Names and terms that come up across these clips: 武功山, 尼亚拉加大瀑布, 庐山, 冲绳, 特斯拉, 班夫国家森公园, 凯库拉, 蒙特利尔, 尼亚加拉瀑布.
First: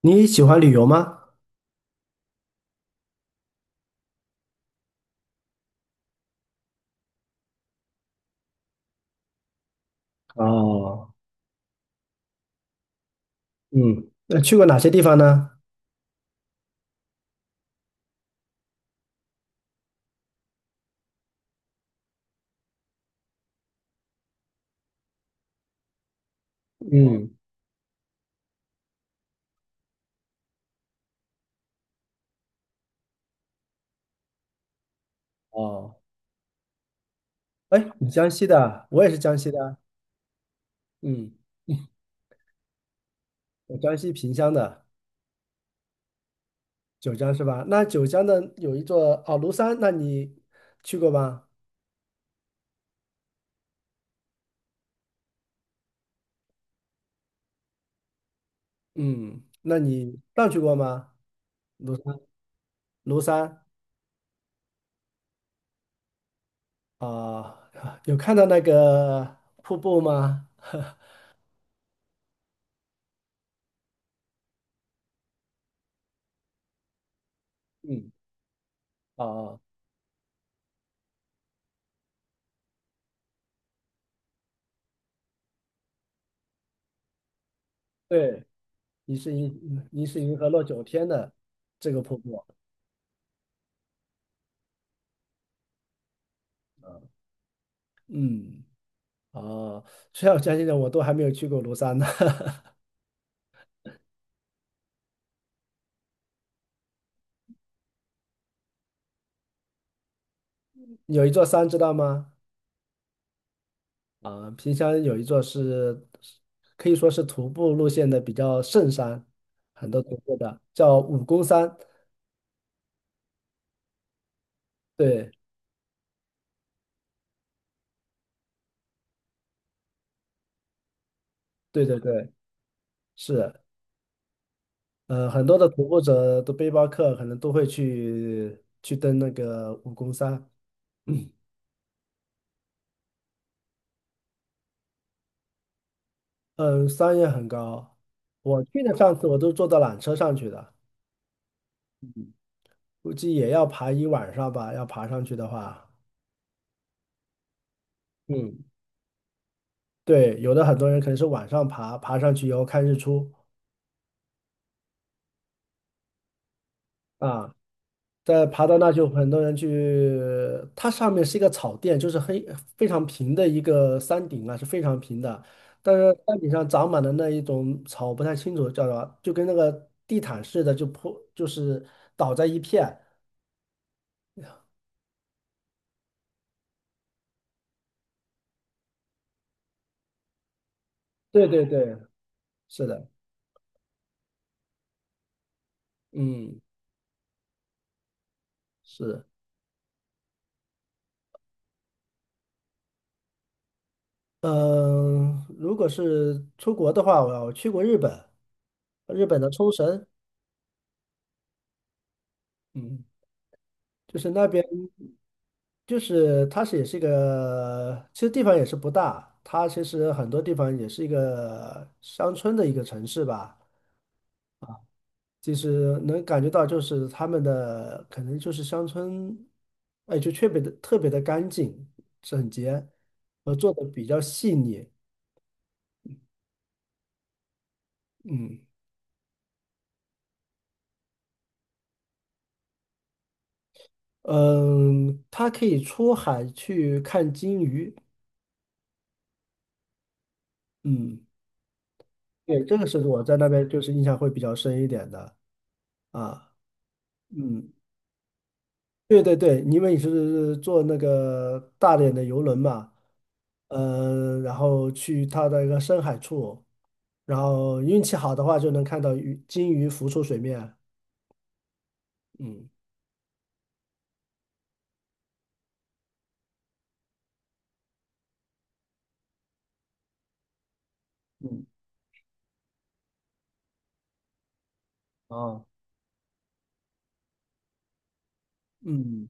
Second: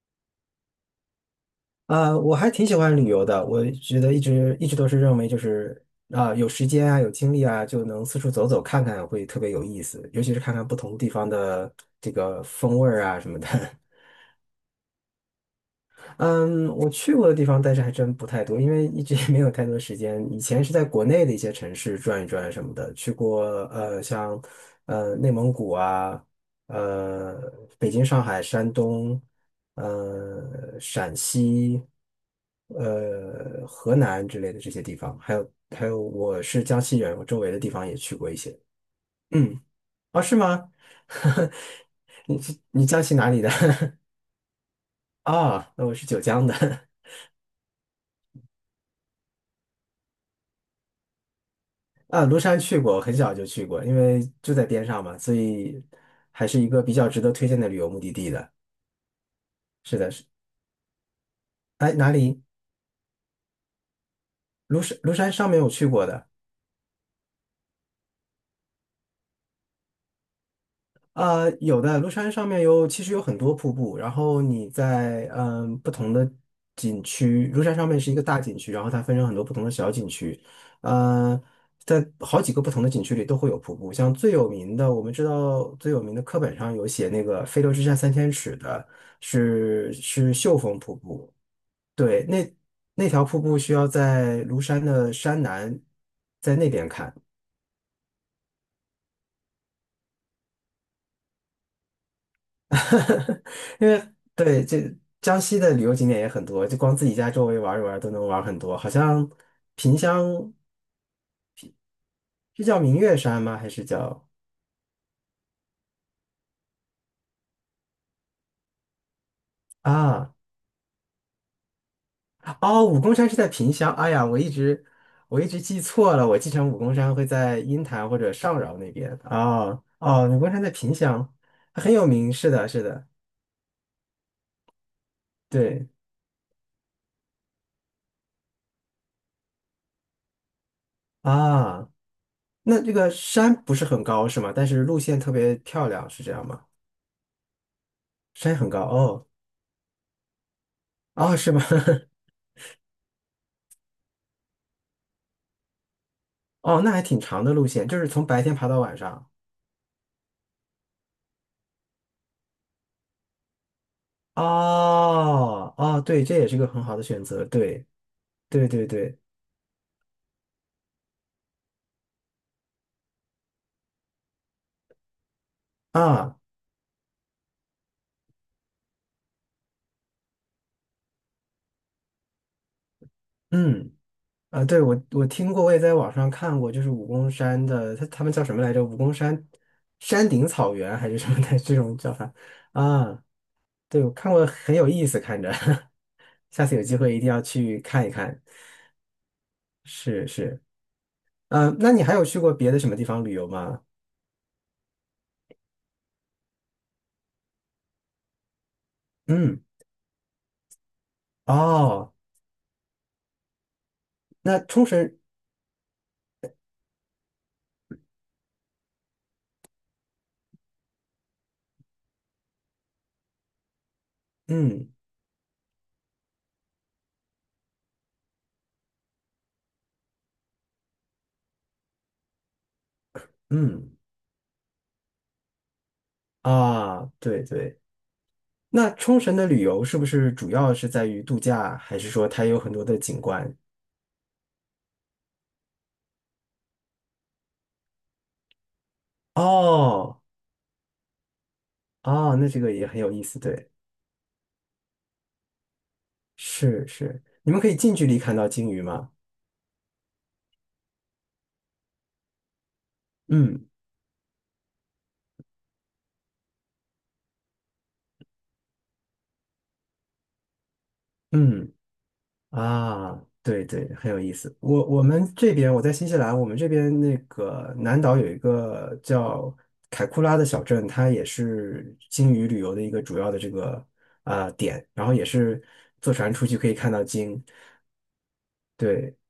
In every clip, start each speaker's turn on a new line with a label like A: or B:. A: 你喜欢旅游吗？
B: 我还挺喜欢旅游的，我觉得一直都是认为就是啊、有时间啊，有精力啊，就能四处走走看看，会特别有意思，尤其是看看不同地
A: 哦。
B: 方的这个风味儿啊什么的。
A: 嗯，那去过哪些地方呢？
B: 嗯，我去过的地方，但是还真不太多，因为一直也没有太多时间。以前是在国内的一些城市转一转什么的，去过像内蒙古啊，呃
A: 嗯。
B: 北京、上海、山东，陕西，河南之类的这些地方，还有还
A: 哦，
B: 有我是江西人，我周围的地
A: 哎，
B: 方也
A: 你
B: 去
A: 江
B: 过一
A: 西
B: 些。
A: 的啊，我也是江西
B: 嗯，
A: 的啊。
B: 啊，是吗？
A: 嗯。
B: 你你江西哪里的？
A: 我江 西萍乡的。
B: 啊，那我是九江的。
A: 九江是吧？那九江的有一座哦庐山，那你去过吗？
B: 啊，庐山去过，很小就去过，因为就在边上嘛，所以还是一个比较值得推荐的旅游目的地的。
A: 嗯，那
B: 是的，
A: 你
B: 是，
A: 上去过吗？
B: 哎，
A: 庐
B: 哪
A: 山。
B: 里？
A: 庐山
B: 庐山，庐山上面我去过的。
A: 啊，有看到那个瀑布吗？
B: 有的庐山上面有，其实有很多瀑布。然后你在不同的景区，庐山上面
A: 嗯。
B: 是一个大景区，然后它分
A: 哦，
B: 成很多不
A: 哦，
B: 同的小景区。呃，在好几个不同的景区里都会有瀑布。像最有名的，我们知道最有名的课本上有写那个"飞流直下三千
A: 对，
B: 尺"的
A: 疑是银
B: 是
A: 疑是
B: 是
A: 银河
B: 秀
A: 落
B: 峰
A: 九
B: 瀑
A: 天的
B: 布。
A: 这个瀑
B: 对，
A: 布。
B: 那条瀑布需要在庐山的山南，在那边看。
A: 嗯。哦，虽然我相信的，我都还没有去过庐山呢。
B: 因为对这江西的旅游景点也很多，就光自己家周围玩一玩都能玩很多。好像萍乡
A: 有一座山，知道吗？
B: 是叫明月山吗？还是叫
A: 啊，萍乡有一座是可以说是徒步路线的比较圣山，很多徒
B: 啊？
A: 步的，叫武功山。
B: 哦，武功山是在萍乡。哎呀，我一直
A: 对。
B: 我一直记错了，我记成武功山会在鹰潭或者上饶那边。哦哦，武功山在萍乡，
A: 对
B: 很
A: 对
B: 有
A: 对。
B: 名。是的，是的，
A: 是。很多的徒
B: 对
A: 步者的背包客可能都会去登那个武功山。
B: 啊。那这个山不是很高是吗？但是路线特别漂亮，是这样吗？
A: 嗯，山也很高。
B: 山
A: 我
B: 很高
A: 去的上次
B: 哦，
A: 我都坐到缆车上去的。
B: 哦，是吗？
A: 估计也要爬一晚上吧，要爬上去的话。
B: 哦，那还挺长的路线，就是从白天
A: 嗯。
B: 爬到晚上。
A: 对，有的很多人可能是晚上爬，爬上去以后看日出
B: 哦哦，对，这也是个很好的选择。
A: 啊。
B: 对
A: 在爬
B: 对
A: 到
B: 对
A: 那就
B: 对
A: 很多人去。它上面是一个草甸，就是黑非常平的一个山顶啊，是非常平的。但是
B: 啊，
A: 山顶上长满了那一种草，我不太清楚叫什么，就跟那个地毯似的，就是倒在一片。
B: 嗯啊，对我听过，我也在网上看过，就是武功山的，他们叫什么来着？武功山山顶草原还是什么
A: 对
B: 的
A: 对
B: 这
A: 对。
B: 种叫法
A: 是的。
B: 啊？对，我看过，很有意思，看着。
A: 嗯。
B: 下次有机会一定要去看一看。
A: 是。
B: 是是，嗯、那你还有去过别的什么地方旅游吗？
A: 嗯，如果是出国的话，我去过日本，日本的
B: 嗯，
A: 冲绳。
B: 哦，
A: 嗯，就是那
B: 那
A: 边。
B: 冲绳，
A: 就是它是也是一个，其实地方也是不大，它其实很多地方也是一个乡村的一个城市吧。
B: 嗯。
A: 其实能感觉到，就是他们的可能就是乡村。哎，就特别的特别的干净整洁，做的
B: 嗯
A: 比较细腻。
B: 啊，对对，
A: 嗯
B: 那冲绳的旅游是不是主要是在于度假，还是说它有很多的景观？
A: 嗯。它可以出海去看金鱼。
B: 哦
A: 嗯。
B: 哦，那这
A: 对，
B: 个
A: 这个
B: 也很
A: 是
B: 有
A: 我
B: 意
A: 在
B: 思，
A: 那边
B: 对，
A: 就是印象会比较深一点的啊。
B: 是是，你们可
A: 嗯。
B: 以近距离看到鲸鱼吗？
A: 对对对，因为你是坐那个大连的游轮嘛。
B: 嗯
A: 然后去它的一个深海处，然后运气好的话就能看到鱼金鱼浮出水面。
B: 嗯
A: 嗯
B: 啊，对对，很有意思。我们这边我在新西兰，我们这边那个南岛有一个叫凯库拉的小镇，它也
A: 嗯。
B: 是鲸鱼旅游的一个主要的这个啊、点，然后也是
A: 啊
B: 坐船出去可以看到鲸。对，
A: 嗯，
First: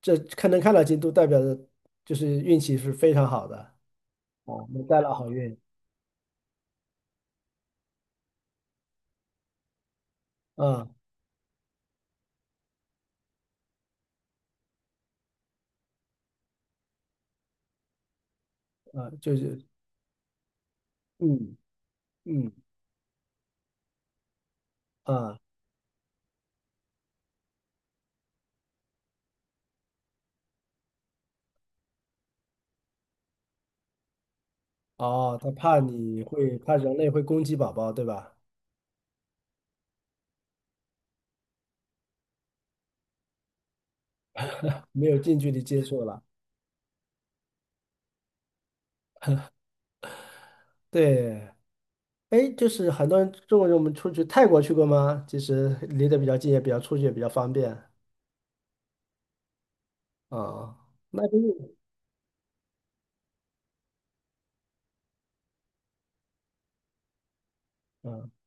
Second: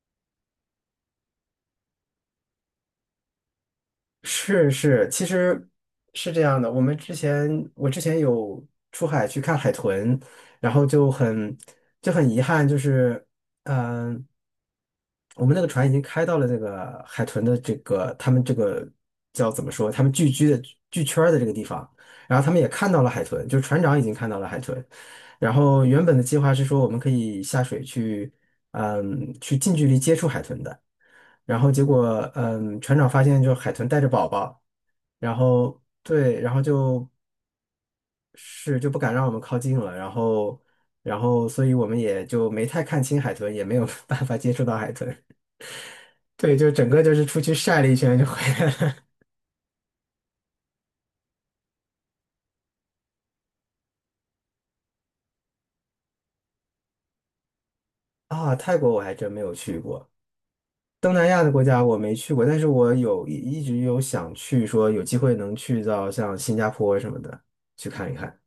A: 这看能看到金都代表着就是运气是非常好的。哦，
B: 是
A: 能带
B: 是，
A: 来
B: 其
A: 好运。
B: 实是这样的。我之前有出海去看海豚，然后
A: 啊
B: 就很遗憾，就是嗯、呃我们那个船已经开到了这个海豚的这个他们这个
A: 啊，就
B: 叫
A: 是
B: 怎么说，他们聚居的聚圈儿的这个
A: 嗯
B: 地方，然后他
A: 嗯
B: 们也看到了海豚，就是船长已经看到了海豚，
A: 啊
B: 然后原本的计划是说我们可以下水去。嗯，去近距离接触海豚的。然后结果，嗯，船长发现就海豚带着宝宝，然
A: 哦，他怕
B: 后
A: 你
B: 对，然
A: 会
B: 后
A: 怕人类
B: 就
A: 会攻击宝宝，对吧？
B: 是就不敢让我们靠近了，然后所以我们也就没太看清海豚，也没有 办法接触到海
A: 没有
B: 豚。
A: 近距离接触了。
B: 对，就整个就是出去晒了一圈就回来了。
A: 对。哎，就是很多人中国人，我们出去泰国去过吗？其实离得比较近，也比较出去也比较方便
B: 啊，泰国我还真没有去过，
A: 啊。
B: 东
A: 那
B: 南
A: 就
B: 亚的国家我没去过，但是我有一直有想去，说有机会能去到像新加坡什么的去看一
A: 嗯。
B: 看。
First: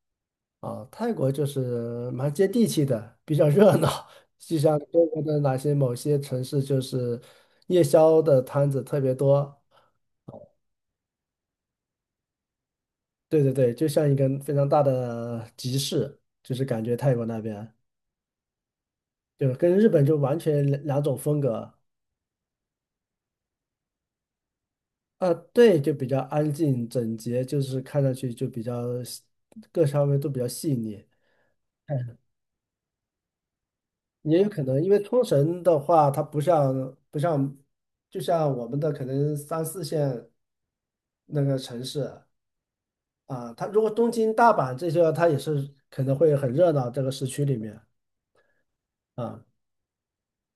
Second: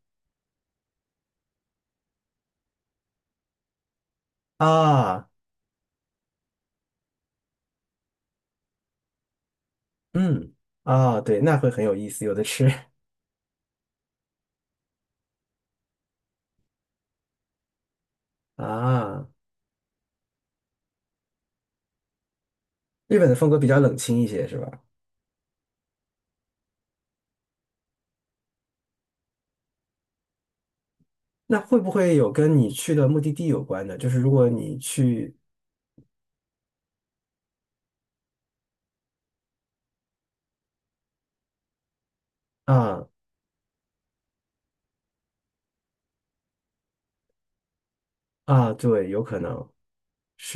A: 啊，泰国就是蛮接地气的，比较热闹。就像中国
B: 啊，
A: 的哪些某些城市，就是夜宵的摊子特别多。
B: 嗯，啊，对，那会很有意思，有的吃
A: 对对对，就像一个非常大的集市，就是感觉泰国那边
B: 啊。
A: 就是跟日本就完全两种风格。
B: 日本的风格比较冷清一些，是吧？
A: 啊，对，就比较安静整洁，就是看上去就比较细各方面都比较细腻。
B: 那会不会
A: 嗯，
B: 有跟你去的目的地有关的？就是如
A: 也有
B: 果
A: 可
B: 你
A: 能，因为冲
B: 去
A: 绳的话，它不像，就像我们的可能三四线那个城市
B: 啊
A: 啊。它如果东京、大阪这些，它也是可能会很热闹这个市区里面
B: 啊，对，有可
A: 啊。
B: 能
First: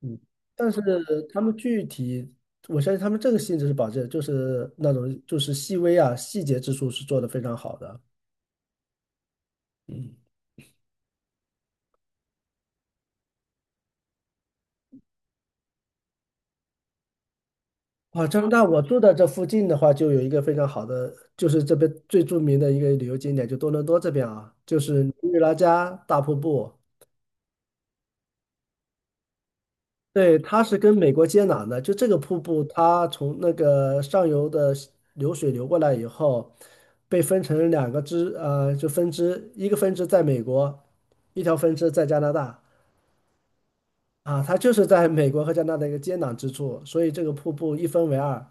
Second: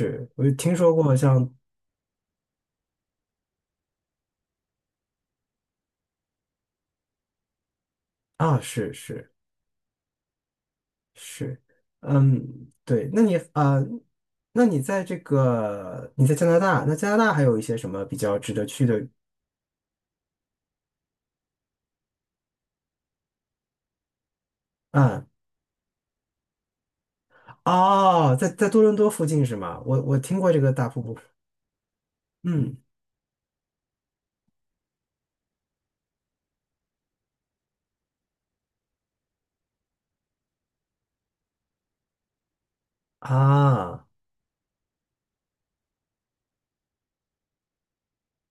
A: 嗯，
B: 我就
A: 但
B: 听
A: 是
B: 说过
A: 他
B: 像
A: 们具体，我相信他们这个性质是保证，就是那种就是细微啊细节之处是做得非常好的。
B: 啊，是是
A: 嗯。
B: 是，嗯，对，那你啊，那你在加拿大，那加拿大还有一些什么比
A: 啊，
B: 较
A: 加拿
B: 值
A: 大，
B: 得
A: 我
B: 去
A: 住
B: 的
A: 的这附近的话，就有一个非常好的，就是这边最著名的一个旅游景点，就多伦多这边啊，就是
B: 啊？
A: 尼亚拉加大瀑布。
B: 哦，在多伦多附近是吗？我
A: 对，
B: 听过这
A: 它
B: 个
A: 是
B: 大
A: 跟
B: 瀑
A: 美
B: 布，
A: 国接壤的，就这个瀑布，
B: 嗯
A: 它从那个上游的西流水流过来以后，被分成两个支，就分支，一个分支在美国，一条分支在加拿大。
B: 啊。
A: 啊，它就是在美国和加拿大的一个接壤之处，所以这个瀑布一分为二。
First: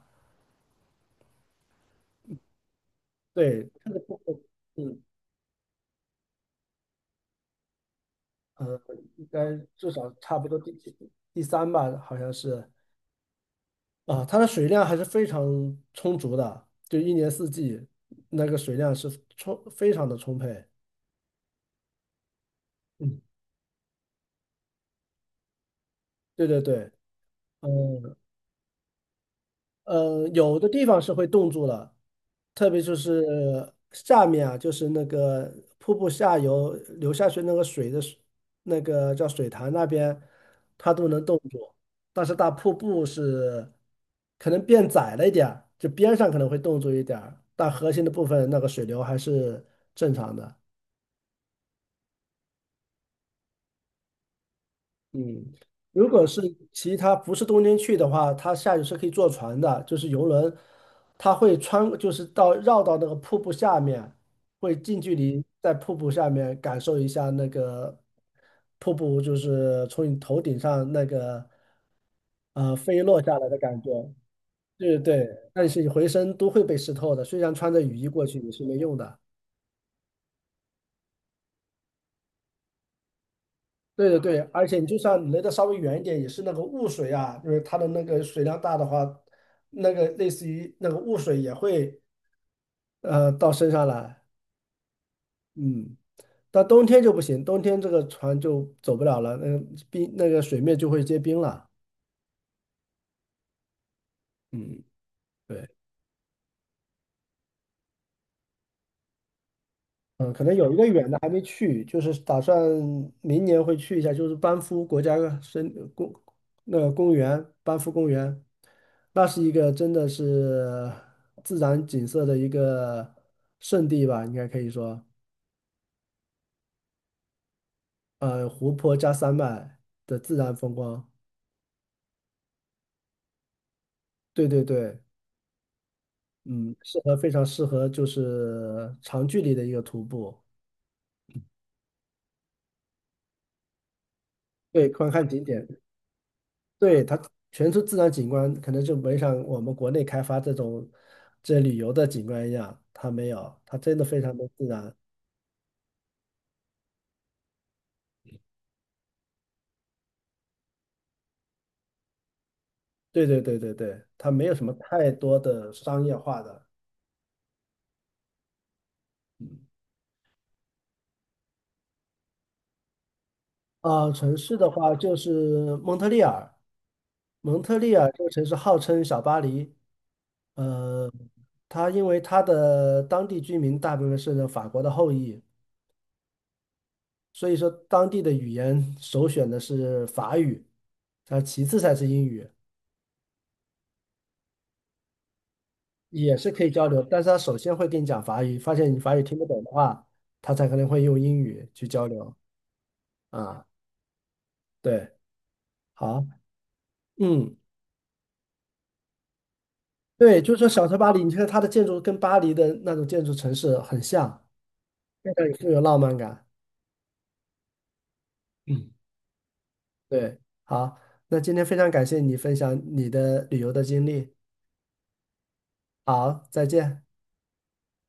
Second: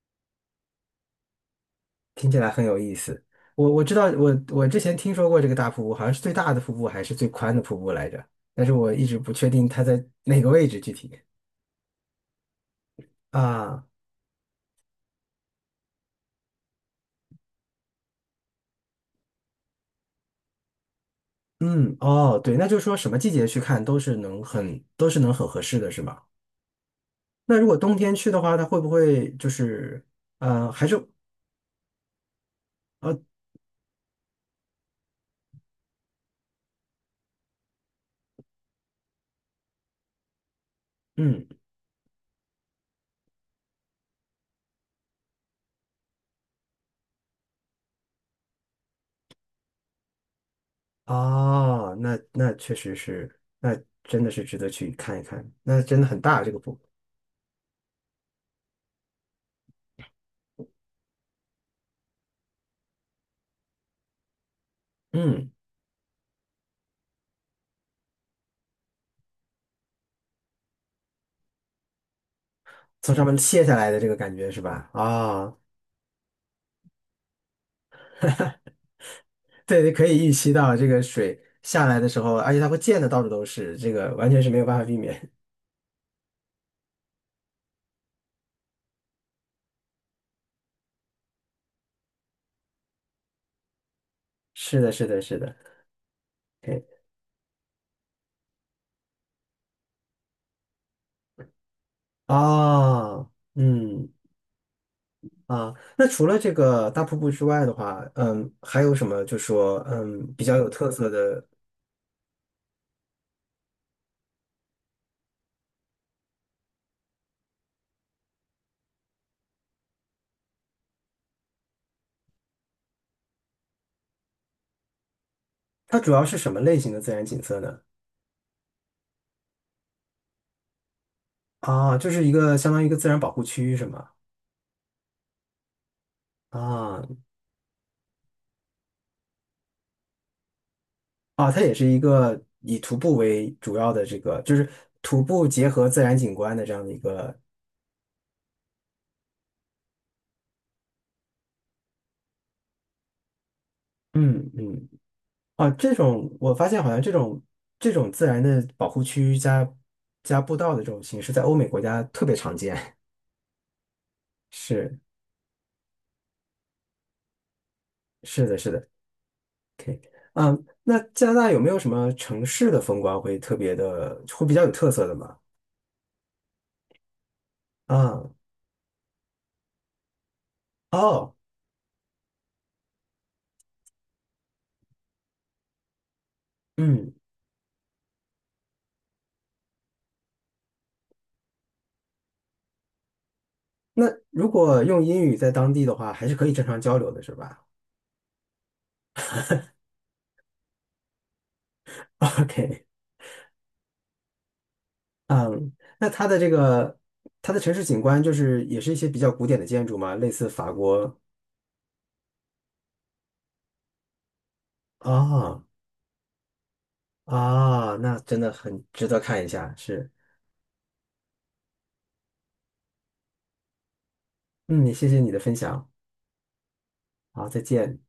B: 听起来很有意思。
A: 对，
B: 我
A: 这
B: 知
A: 个
B: 道，
A: 瀑
B: 我
A: 布。
B: 我之前
A: 嗯。
B: 听说过这个大瀑布，好像是最大的瀑布还是最宽的瀑布来着，但是
A: 呃，
B: 我一直
A: 应
B: 不确
A: 该
B: 定它
A: 至
B: 在
A: 少差
B: 哪
A: 不
B: 个
A: 多
B: 位
A: 第
B: 置具体
A: 第三吧，好像是
B: 啊。
A: 啊。它的水量还是非常充足的，就一年四季那个水量是充非常的充沛。
B: 嗯，哦，对，那就是说什么
A: 嗯。
B: 季节去看都是能很合适的，是吗？
A: 对对对。
B: 那如果冬天
A: 嗯，
B: 去的话，它会不会就是
A: 有的地
B: 还是
A: 方是会冻住了，特别就
B: 呃
A: 是下面啊，就是那个瀑布下游流下去那个水的水那个叫水潭那边，它都能冻
B: 嗯
A: 住。但是大瀑布是可能变窄了一点儿，就边上可能会冻住一点儿，但核心的部分那个水流还是正常的。
B: 哦，那确实是，那真的是值得去看一看，
A: 嗯，
B: 那真
A: 如
B: 的很
A: 果是
B: 大这个瀑布，
A: 其他不是冬天去的话，它下去是可以坐船的，就是游轮，它会穿，就是到绕到那个瀑布下面，会近距离
B: 嗯，
A: 在瀑布下面感受一下那个瀑布，就是从你头顶上那个飞
B: 从
A: 落
B: 上
A: 下
B: 面
A: 来的
B: 卸下
A: 感觉。
B: 来的这个感觉是吧？
A: 对对。
B: 啊、
A: 但是你浑身都会被湿透的，虽然穿着雨衣过去也是没用的。
B: 对，可以预期到这个水下来的时候，而且它会溅的到处都是，这
A: 对
B: 个
A: 对
B: 完
A: 对，
B: 全是没有
A: 而
B: 办
A: 且
B: 法
A: 你就
B: 避
A: 算
B: 免。
A: 离得稍微远一点，也是那个雾水啊，就是它的那个水量大的话，那个类似于那个雾水也会到身上来。
B: 是的，是的，是的。
A: 嗯，但冬天
B: OK，
A: 就不行，冬天这个船就走不了了，那个冰那个水面就会结冰了。
B: 哦，嗯
A: 嗯。对。
B: 啊，那除了这个大瀑布之外的话，嗯，还有什么就说
A: 嗯，可
B: 比
A: 能
B: 较有
A: 有一个
B: 特
A: 远
B: 色
A: 的还没
B: 的？
A: 去，就是打算明年会去一下，就是班夫国家森公那个公园，班夫公园，那是一个真的是自然景色的一个圣地吧，应该可以说。
B: 它主要是什么类型的自然景色呢？
A: 湖泊加山脉的自然风光。
B: 啊，就是一个相当于一个自然保护区是吗？
A: 对对对。嗯，适
B: 啊
A: 合非常适合就是长距离的一个徒步。
B: 啊，它也是一个以徒步为主要的这个，就是
A: 对，观
B: 徒
A: 看景
B: 步
A: 点。
B: 结合自然景观的这样的一
A: 对，它
B: 个，
A: 全是自然景观，可能就没像我们国内开发这种这旅游的景观一样，它没有，它真的非常的
B: 嗯
A: 自
B: 嗯
A: 然。
B: 啊，这种我发现好像这种自然的保护区加步道的这种形式，在欧美国家特别常见。
A: 对对对对对，它没有什么
B: 是
A: 太多的商业化的。
B: 是的，是的
A: 嗯。
B: ，OK，嗯，啊那加拿大有没有什么城市的风光会特别
A: 啊，
B: 的，
A: 城
B: 会比
A: 市
B: 较
A: 的
B: 有特
A: 话
B: 色的
A: 就
B: 吗？
A: 是蒙特利尔。蒙特利尔这个
B: 啊，
A: 城市号称小巴黎。呃，
B: 哦，
A: 它因为它的当地居民大部分是法国的后裔，
B: 嗯，
A: 所以说当地的语言首选的是法语，它其次才是英语。
B: 那如果用英语在当地的话，还
A: 也
B: 是可
A: 是
B: 以
A: 可
B: 正
A: 以
B: 常
A: 交
B: 交
A: 流，
B: 流
A: 但
B: 的，
A: 是
B: 是
A: 他首
B: 吧
A: 先会跟你讲法语，发现你法语听不懂的话，他才可能会用英语去交 流
B: ？OK，
A: 啊。对。
B: 嗯，那
A: 好。
B: 它的这个它
A: 嗯。
B: 的城市景观就是也是一些比较古典的建筑嘛，类
A: 对，
B: 似
A: 就是说
B: 法
A: 小城巴
B: 国
A: 黎，你看它的建筑跟巴黎的那种建筑城市很像，非常有
B: 啊。
A: 富有浪漫感。
B: 啊，那真的很
A: 嗯。
B: 值得看一下，是，
A: 对。好。那今天非常感谢你分享你的旅游的经历。
B: 嗯，谢谢你的分享，
A: 好，再见。
B: 好，再见。